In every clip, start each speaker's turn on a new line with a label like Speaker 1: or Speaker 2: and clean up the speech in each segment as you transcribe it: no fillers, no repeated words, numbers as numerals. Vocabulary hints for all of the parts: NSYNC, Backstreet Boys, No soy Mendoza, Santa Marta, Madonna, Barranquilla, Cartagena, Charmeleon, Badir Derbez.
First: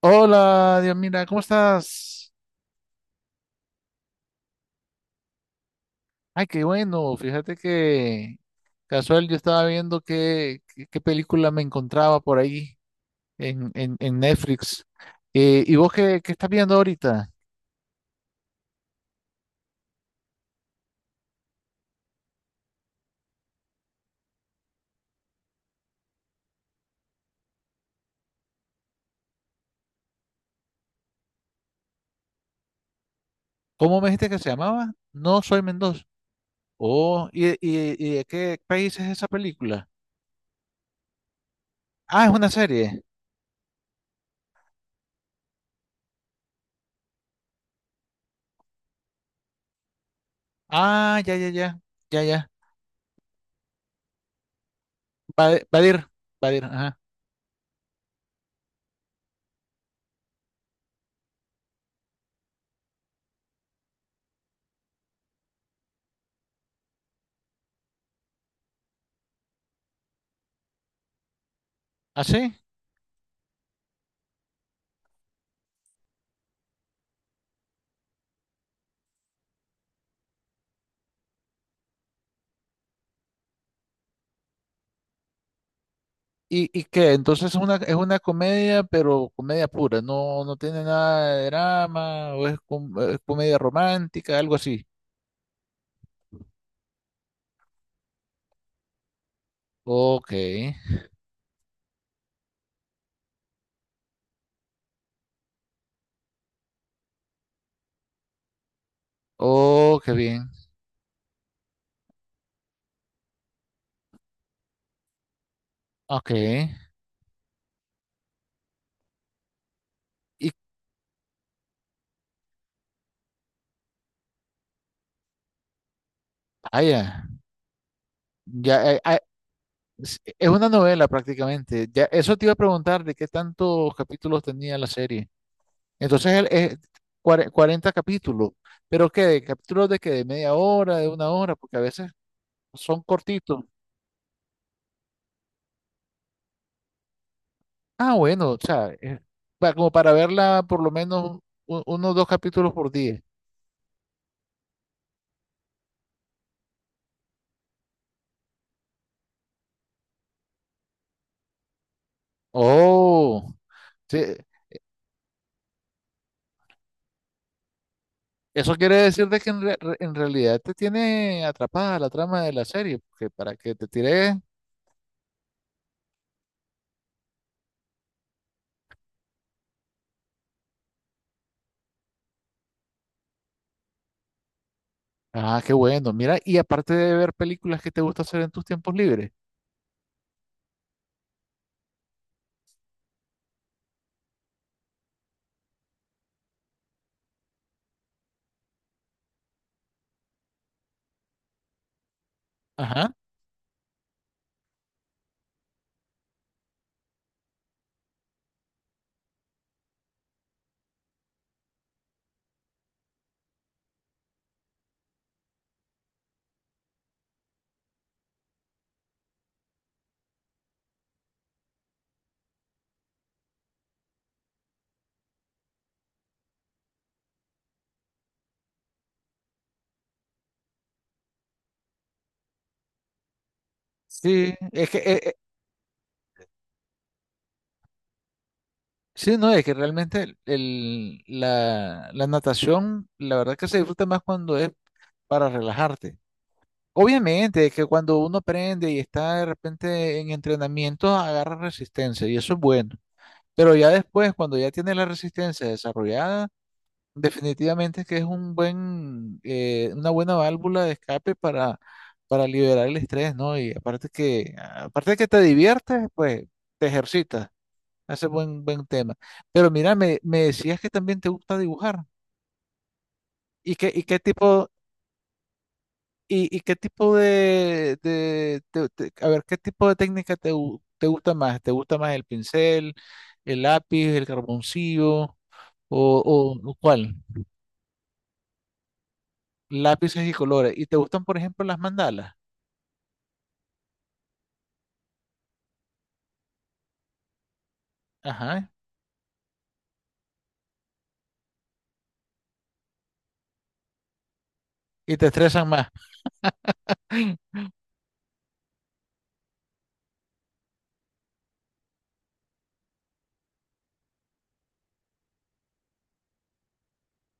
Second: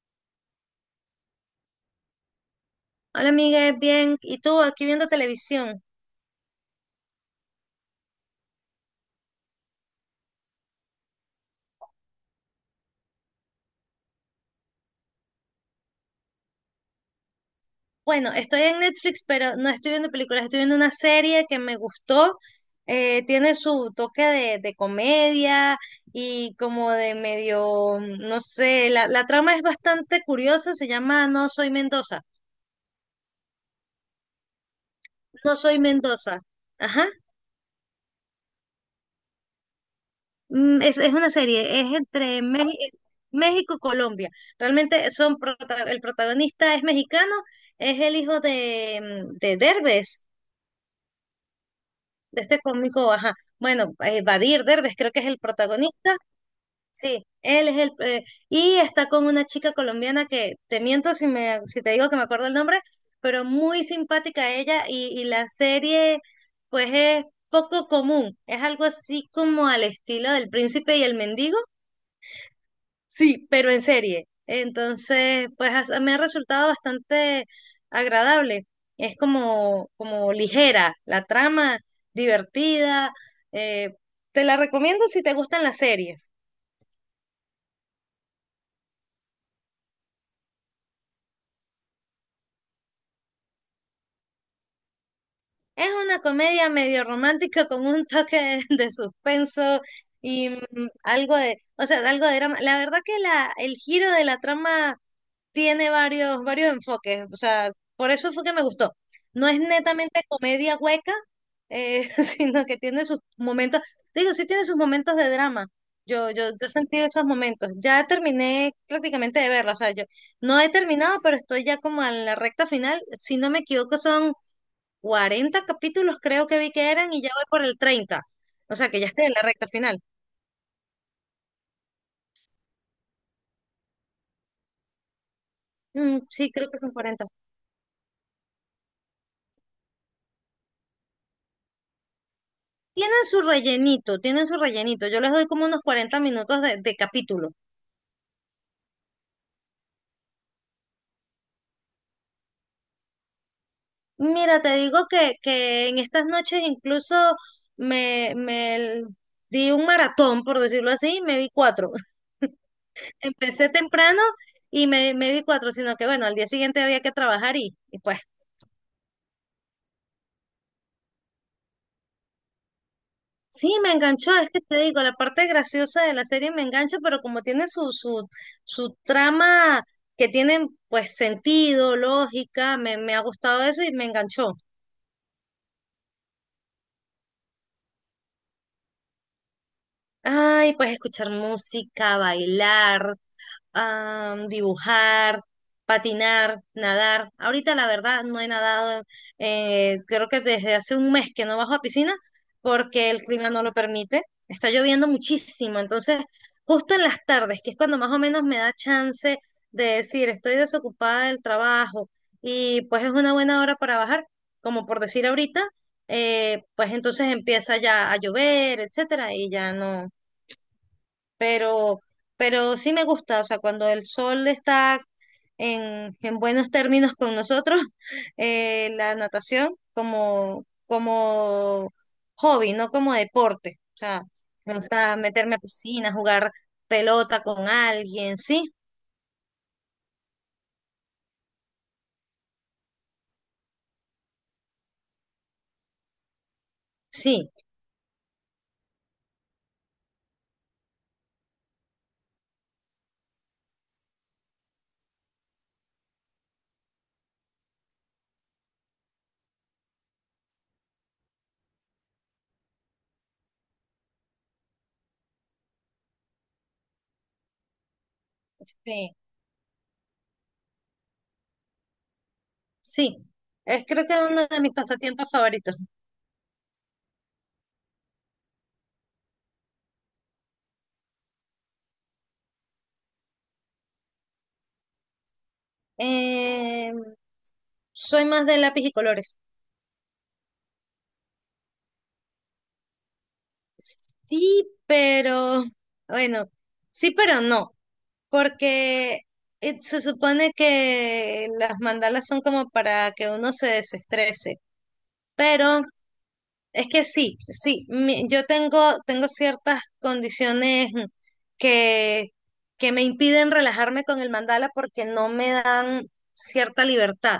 Speaker 1: Hola, Dios, mira, ¿cómo estás?
Speaker 2: Hola amiga, bien. ¿Y tú aquí viendo televisión?
Speaker 1: Ay, qué bueno. Fíjate que casual yo estaba viendo qué película me encontraba por ahí en Netflix. ¿Y vos qué estás viendo ahorita?
Speaker 2: Bueno, estoy en Netflix, pero no estoy viendo películas, estoy viendo una serie que me gustó. Tiene su toque de comedia y como de medio, no sé, la trama es bastante curiosa, se llama No soy Mendoza.
Speaker 1: ¿Cómo me dijiste que se llamaba? No
Speaker 2: No
Speaker 1: soy
Speaker 2: soy
Speaker 1: Mendoza.
Speaker 2: Mendoza. Ajá.
Speaker 1: Oh, ¿y de qué país es esa película?
Speaker 2: Es una serie, es
Speaker 1: Ah, es
Speaker 2: entre
Speaker 1: una
Speaker 2: México
Speaker 1: serie.
Speaker 2: México y Colombia. Realmente el protagonista es mexicano, es el hijo de, de Derbez.
Speaker 1: Ah, ya, ya, ya, ya,
Speaker 2: De
Speaker 1: ya.
Speaker 2: este cómico, ajá, bueno, Badir Derbez creo que es el
Speaker 1: Badir,
Speaker 2: protagonista,
Speaker 1: Badir, ajá.
Speaker 2: sí, él es el, y está con una chica colombiana que, te miento si me, si te digo que me acuerdo el nombre, pero muy simpática ella, y la serie, pues es poco común, es algo así como al estilo del príncipe y el mendigo.
Speaker 1: ¿Ah, sí?
Speaker 2: Sí, pero en serie. Entonces, me ha resultado bastante agradable. Es como, como ligera la trama, divertida. eh, Te la recomiendo si te gustan las series.
Speaker 1: Y qué? Entonces es una comedia, pero comedia pura, no, no tiene nada de drama, es comedia romántica, algo así.
Speaker 2: Es una comedia medio romántica con un toque de suspenso
Speaker 1: Ok,
Speaker 2: y algo de, o sea, algo de drama. La verdad que el giro de la trama tiene varios enfoques, o sea, por eso fue que me gustó. No es
Speaker 1: oh, qué
Speaker 2: netamente
Speaker 1: bien,
Speaker 2: comedia hueca, eh, sino que tiene sus momentos, digo, sí tiene sus momentos de drama.
Speaker 1: ok.
Speaker 2: Yo sentí esos momentos. Ya terminé prácticamente de verla, o sea, yo
Speaker 1: Y
Speaker 2: no he terminado, pero estoy ya como en la recta final. Si no me equivoco, son 40 capítulos, creo que vi que eran, y
Speaker 1: vaya,
Speaker 2: ya voy por el treinta. O sea,
Speaker 1: ya,
Speaker 2: que ya estoy en la recta final.
Speaker 1: es una novela prácticamente. Ya, eso te iba a preguntar de qué tantos capítulos tenía la serie. Entonces el-
Speaker 2: Sí, creo
Speaker 1: es
Speaker 2: que son cuarenta.
Speaker 1: 40 capítulos, pero qué, ¿De capítulos de qué, de media hora, de una hora, porque a veces son
Speaker 2: Tienen su
Speaker 1: cortitos.
Speaker 2: rellenito, tienen su rellenito. Yo les doy como unos 40 minutos de capítulo.
Speaker 1: Ah, bueno, o sea, como para verla por lo menos uno o dos capítulos por día.
Speaker 2: Mira, te digo que en estas noches incluso me, me l- di un maratón, por decirlo así, y me vi cuatro.
Speaker 1: Oh,
Speaker 2: Empecé temprano
Speaker 1: sí,
Speaker 2: y me vi cuatro, sino que bueno, al día siguiente había que trabajar y pues
Speaker 1: eso quiere decir de que en realidad te tiene atrapada la trama de la serie, porque para que
Speaker 2: sí,
Speaker 1: te
Speaker 2: me enganchó.
Speaker 1: tires.
Speaker 2: Es que te digo, la parte graciosa de la serie me engancha, pero como tiene su trama que tiene pues sentido, lógica, me ha gustado eso y me enganchó.
Speaker 1: Ah, qué bueno, mira, y aparte de ver películas que te gusta hacer en tus tiempos libres.
Speaker 2: Ay, puedes escuchar música, bailar, ah, dibujar, patinar, nadar. Ahorita la verdad no he nadado, creo que desde hace un mes que no bajo a piscina porque
Speaker 1: Ajá.
Speaker 2: el clima no lo permite. Está lloviendo muchísimo, entonces justo en las tardes, que es cuando más o menos me da chance de decir estoy desocupada del trabajo y pues es una buena hora para bajar, como por decir ahorita, pues entonces empieza ya a llover, etcétera, y ya no pero, pero sí me gusta, o sea, cuando el sol está en buenos términos con nosotros, la natación como, como hobby, no como deporte. O sea,
Speaker 1: Sí,
Speaker 2: me
Speaker 1: es que,
Speaker 2: gusta meterme a piscina, jugar pelota con alguien, sí,
Speaker 1: sí, no, es que realmente la natación, la verdad que se disfruta más cuando es para relajarte.
Speaker 2: sí,
Speaker 1: Obviamente, que cuando uno aprende y está de repente en entrenamiento, agarra resistencia y eso es bueno. Pero ya después, cuando ya tiene la resistencia desarrollada, definitivamente es que es un buen, una buena válvula de escape para liberar el estrés, ¿no? Y aparte que, aparte de que te diviertes, pues te ejercitas. Ese es buen tema.
Speaker 2: sí,
Speaker 1: Pero mira, me decías que también te gusta dibujar.
Speaker 2: sí. Es
Speaker 1: Y
Speaker 2: creo que
Speaker 1: qué
Speaker 2: es uno de
Speaker 1: tipo,
Speaker 2: mis pasatiempos favoritos.
Speaker 1: ¿Y qué tipo de, a ver, qué tipo de técnica te gusta más? ¿Te gusta más el pincel, el lápiz, el carboncillo o
Speaker 2: Eh,
Speaker 1: cuál?
Speaker 2: Soy más de lápiz y colores.
Speaker 1: Lápices y colores. ¿Y te gustan, por ejemplo, las mandalas?
Speaker 2: Sí, pero bueno, sí, pero no.
Speaker 1: Ajá.
Speaker 2: Porque se supone que las mandalas son como para que uno se desestrese,
Speaker 1: ¿Y te estresan
Speaker 2: pero
Speaker 1: más?
Speaker 2: es que sí, yo tengo, tengo ciertas condiciones que, que me impiden relajarme con el mandala porque no me dan cierta libertad.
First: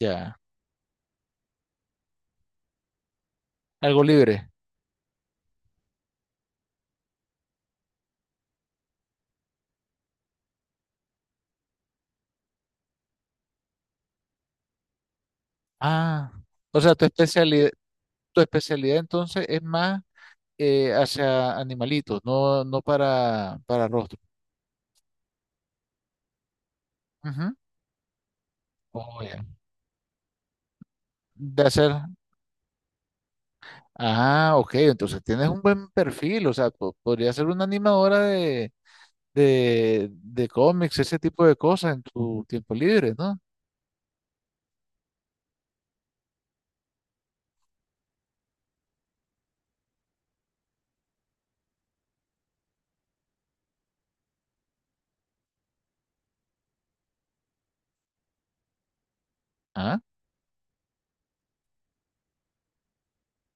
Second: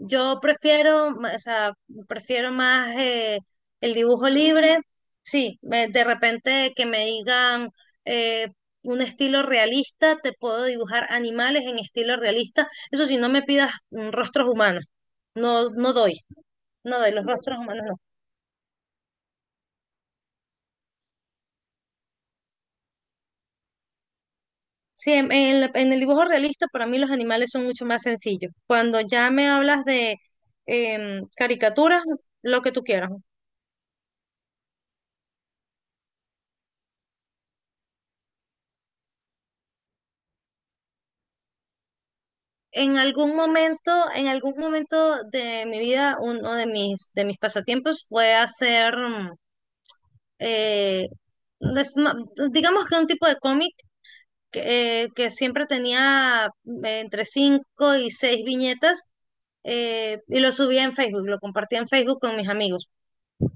Speaker 1: Ya.
Speaker 2: prefiero, ma- O sea, prefiero más el
Speaker 1: Algo
Speaker 2: dibujo
Speaker 1: libre.
Speaker 2: libre. Sí, de repente que me digan eh, un estilo realista, te puedo dibujar animales en estilo realista. Eso sí, no me pidas rostros humanos. No, no doy,
Speaker 1: Ah. O sea,
Speaker 2: no doy los rostros humanos, no.
Speaker 1: tu especialidad entonces es más hacia animalitos, no, no para, para rostro.
Speaker 2: Sí, en el dibujo realista para mí los animales
Speaker 1: Ujú.
Speaker 2: son mucho más sencillos. Cuando
Speaker 1: Oh,
Speaker 2: ya
Speaker 1: ya.
Speaker 2: me hablas de
Speaker 1: De hacer.
Speaker 2: caricaturas, lo que tú quieras.
Speaker 1: Ah, ok, entonces tienes un buen perfil, o sea, podría ser una animadora de cómics, ese tipo de cosas en tu tiempo libre, ¿no?
Speaker 2: En algún momento de mi vida, uno de de mis pasatiempos fue hacer, mm, eh, des- no, digamos que un tipo de cómic que siempre tenía entre cinco y seis viñetas,
Speaker 1: Ah,
Speaker 2: y lo subía en Facebook, lo compartía en Facebook con mis amigos.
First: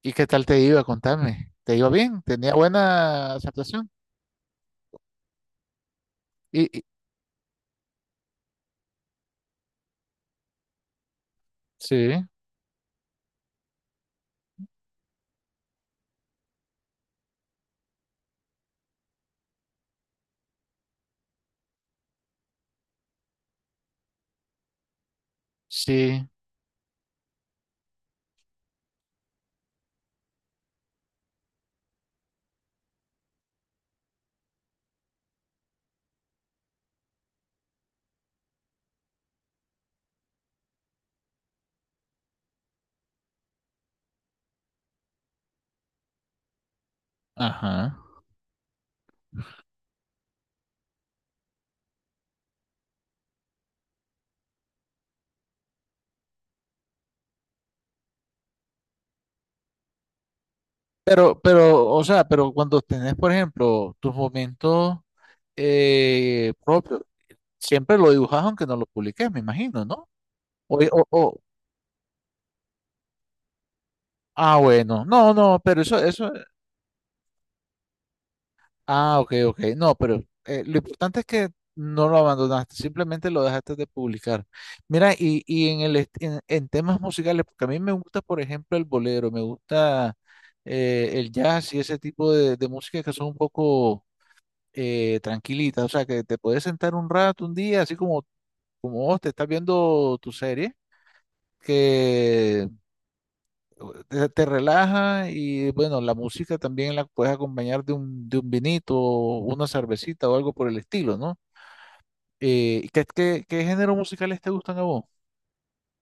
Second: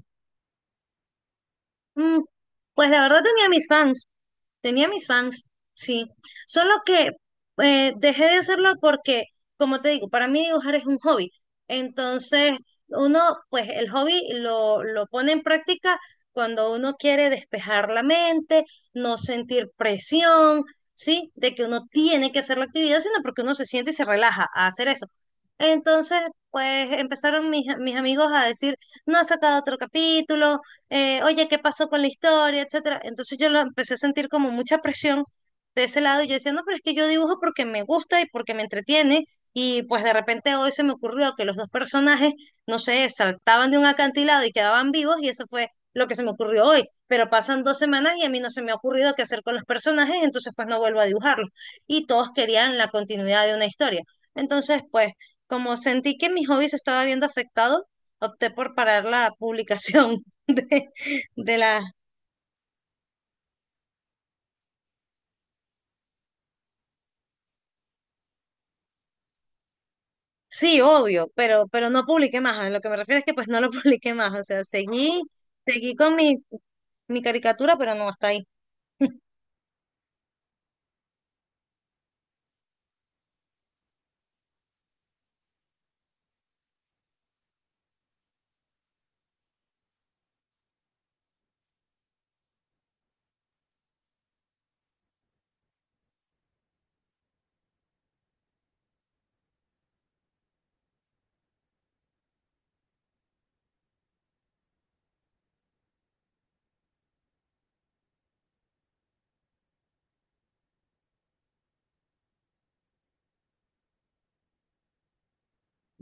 Speaker 1: ¿y qué tal te iba? Contame. ¿Te iba
Speaker 2: Mm,
Speaker 1: bien? ¿Tenía
Speaker 2: pues la verdad
Speaker 1: buena
Speaker 2: tenía mis
Speaker 1: aceptación?
Speaker 2: fans. Tenía mis fans, sí.
Speaker 1: Y,
Speaker 2: Solo
Speaker 1: y-
Speaker 2: que dejé de hacerlo porque, como te digo, para mí dibujar es un hobby.
Speaker 1: sí,
Speaker 2: Entonces, uno, pues el hobby lo pone en práctica cuando uno quiere despejar la mente, no sentir presión, ¿sí? De que uno tiene que hacer la actividad, sino porque uno se siente y se relaja a hacer eso. Entonces,
Speaker 1: sí,
Speaker 2: pues empezaron mis amigos a decir, no has sacado otro capítulo, oye, ¿qué pasó con la historia?, etcétera. Entonces yo lo empecé a sentir como mucha presión de ese lado y yo decía, no, pero es que yo dibujo porque me gusta y porque me entretiene y pues de repente hoy se me ocurrió que los dos personajes, no sé, saltaban de un acantilado y quedaban vivos y eso fue lo que se me ocurrió hoy, pero pasan dos
Speaker 1: ajá.
Speaker 2: semanas y a mí no se me ha ocurrido qué hacer con los personajes, entonces pues no vuelvo a dibujarlos y todos querían la continuidad de una historia. Entonces pues como sentí que mi hobby se estaba viendo afectado, opté por parar la publicación de,
Speaker 1: Pero,
Speaker 2: de la...
Speaker 1: pero, o sea, pero cuando tenés, por ejemplo, tus momentos propios, siempre lo dibujas aunque no lo publiques, me imagino, ¿no? O,
Speaker 2: Sí,
Speaker 1: o,
Speaker 2: obvio,
Speaker 1: o-
Speaker 2: pero no publiqué más. A lo que me refiero es que pues no lo publiqué más. O
Speaker 1: ah,
Speaker 2: sea,
Speaker 1: bueno,
Speaker 2: seguí,
Speaker 1: no, no, pero
Speaker 2: seguí
Speaker 1: eso,
Speaker 2: con
Speaker 1: eso.
Speaker 2: mi caricatura, pero no hasta ahí.
Speaker 1: Ah, ok, ok. No, pero lo importante es que no lo abandonaste, simplemente lo dejaste de publicar. Mira, y en el est- en temas musicales, porque a mí me gusta, por ejemplo, el bolero, me gusta el jazz y ese tipo de música que son un poco tranquilitas, o sea, que te puedes sentar un rato, un día, así como, como vos te estás viendo tu serie, te relaja y bueno, la música también la puedes acompañar de un vinito, o una cervecita o algo por el estilo, ¿no? ¿Qué géneros musicales te gustan a vos?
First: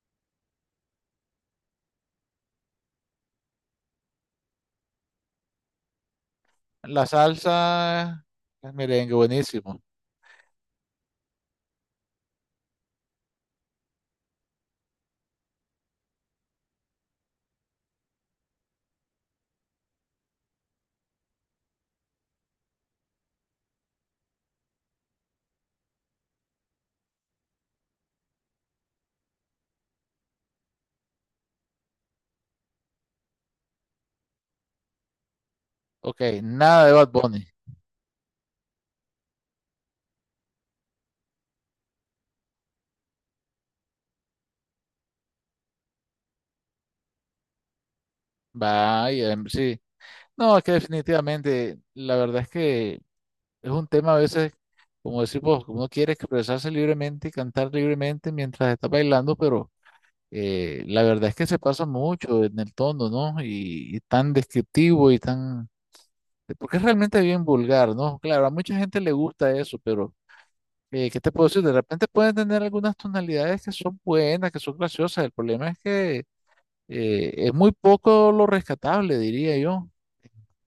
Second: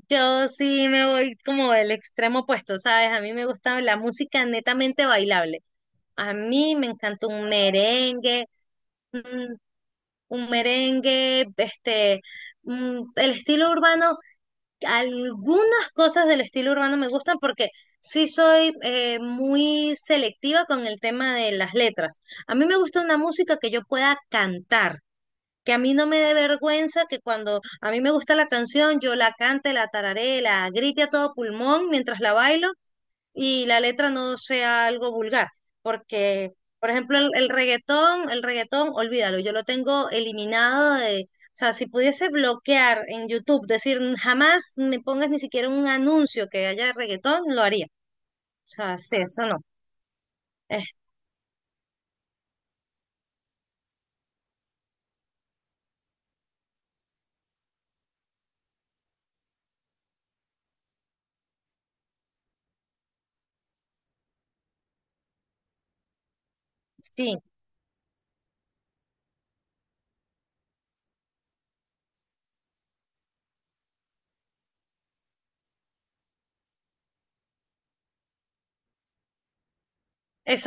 Speaker 2: Yo sí me voy como el extremo opuesto, ¿sabes? A mí me gusta la música netamente bailable. A mí me
Speaker 1: La
Speaker 2: encanta un
Speaker 1: salsa,
Speaker 2: merengue,
Speaker 1: el merengue,
Speaker 2: un,
Speaker 1: buenísimo.
Speaker 2: un merengue, este, el estilo urbano. Algunas cosas del estilo urbano me gustan porque sí soy muy selectiva con el tema de las letras. A mí me gusta una música que yo pueda cantar, que a mí no me dé vergüenza que cuando a mí me gusta la canción yo la cante, la tararé, la grite a todo pulmón mientras la bailo y la letra no sea algo vulgar,
Speaker 1: Ok,
Speaker 2: porque,
Speaker 1: nada
Speaker 2: por
Speaker 1: de Bad
Speaker 2: ejemplo,
Speaker 1: Bunny.
Speaker 2: el reggaetón, olvídalo, yo lo tengo eliminado de, o sea, si pudiese bloquear en YouTube, decir jamás me pongas ni siquiera un anuncio que haya reggaetón, lo haría. O sea, sí,
Speaker 1: Vaya, em,
Speaker 2: eso no.
Speaker 1: sí. No, es que
Speaker 2: Es-
Speaker 1: definitivamente, la verdad es que es un tema a veces, como decimos, uno quiere expresarse libremente y cantar libremente mientras está bailando, pero la verdad es que se pasa mucho en el tono, ¿no? Y tan descriptivo y tan... Porque es realmente
Speaker 2: sí,
Speaker 1: bien vulgar, ¿no? Claro, a mucha gente le gusta eso, pero ¿qué te puedo decir? De repente pueden tener algunas tonalidades que son buenas, que son graciosas. El problema es que es muy poco lo rescatable, diría yo,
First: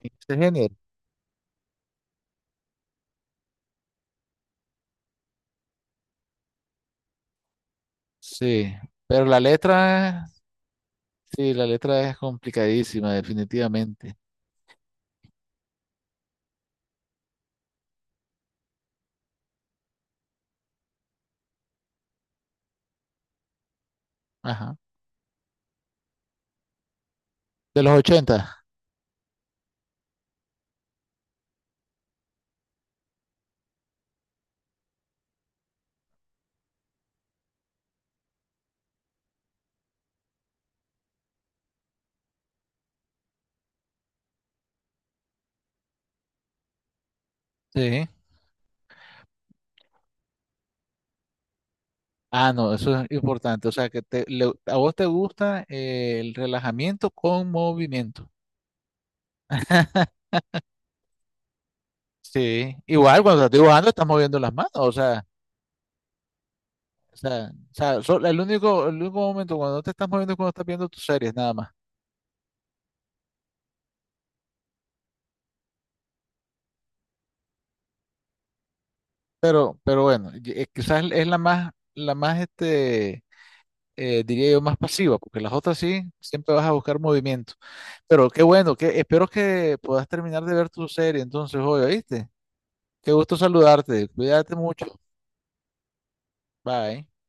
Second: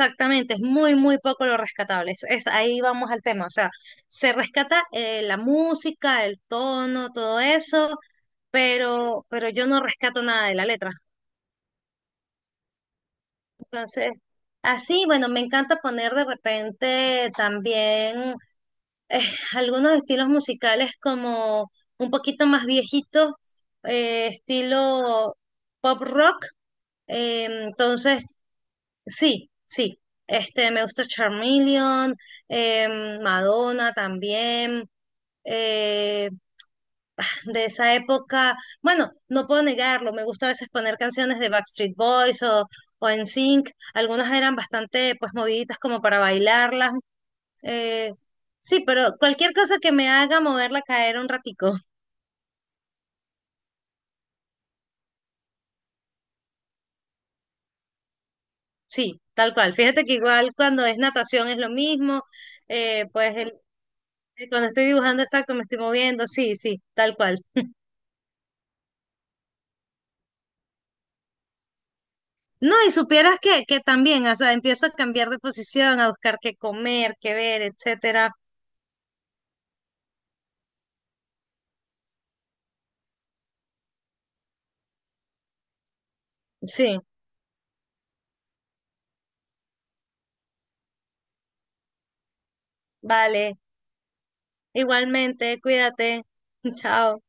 Speaker 1: en este
Speaker 2: es
Speaker 1: género.
Speaker 2: muy, muy poco lo rescatable. Ahí vamos al tema, o sea, se rescata la música, el tono, todo eso,
Speaker 1: Sí, pero la
Speaker 2: pero yo no rescato
Speaker 1: letra,
Speaker 2: nada de la letra.
Speaker 1: sí, la letra es complicadísima,
Speaker 2: Entonces,
Speaker 1: definitivamente.
Speaker 2: así, bueno, me encanta poner de repente también eh, algunos estilos musicales como un poquito más viejitos,
Speaker 1: Ajá.
Speaker 2: estilo pop rock.
Speaker 1: De los
Speaker 2: Entonces,
Speaker 1: 80.
Speaker 2: sí, sí, este, me gusta Charmeleon, Madonna también, eh, de esa época. Bueno, no puedo negarlo, me gusta a veces poner canciones de Backstreet Boys o NSYNC. Algunas eran bastante pues moviditas como para bailarlas.
Speaker 1: Sí.
Speaker 2: eh, sí, pero cualquier cosa que me haga moverla caer un ratico.
Speaker 1: Ah, no, eso es importante. O sea, que a vos te gusta el relajamiento con movimiento.
Speaker 2: Sí, tal cual. Fíjate que igual cuando es natación es lo mismo.
Speaker 1: Sí,
Speaker 2: eh,
Speaker 1: igual
Speaker 2: pues
Speaker 1: cuando estás
Speaker 2: el-
Speaker 1: dibujando estás moviendo las
Speaker 2: Cuando
Speaker 1: manos,
Speaker 2: estoy
Speaker 1: o
Speaker 2: dibujando
Speaker 1: sea,
Speaker 2: exacto me estoy moviendo. Sí, sí, tal cual.
Speaker 1: el único momento cuando no te estás moviendo es cuando estás viendo tus series nada más.
Speaker 2: No, y supieras que también, o sea, empiezo a cambiar de posición, a buscar qué comer, qué ver, etcétera.
Speaker 1: Pero bueno, quizás es la más este, diría yo, más pasiva, porque las otras sí, siempre vas a
Speaker 2: Sí,
Speaker 1: buscar movimiento. Pero qué bueno, que espero que puedas terminar de ver tu serie entonces hoy, ¿oíste? Qué gusto
Speaker 2: vale.
Speaker 1: saludarte, cuídate mucho.
Speaker 2: Igualmente, cuídate.
Speaker 1: Bye.
Speaker 2: Chao.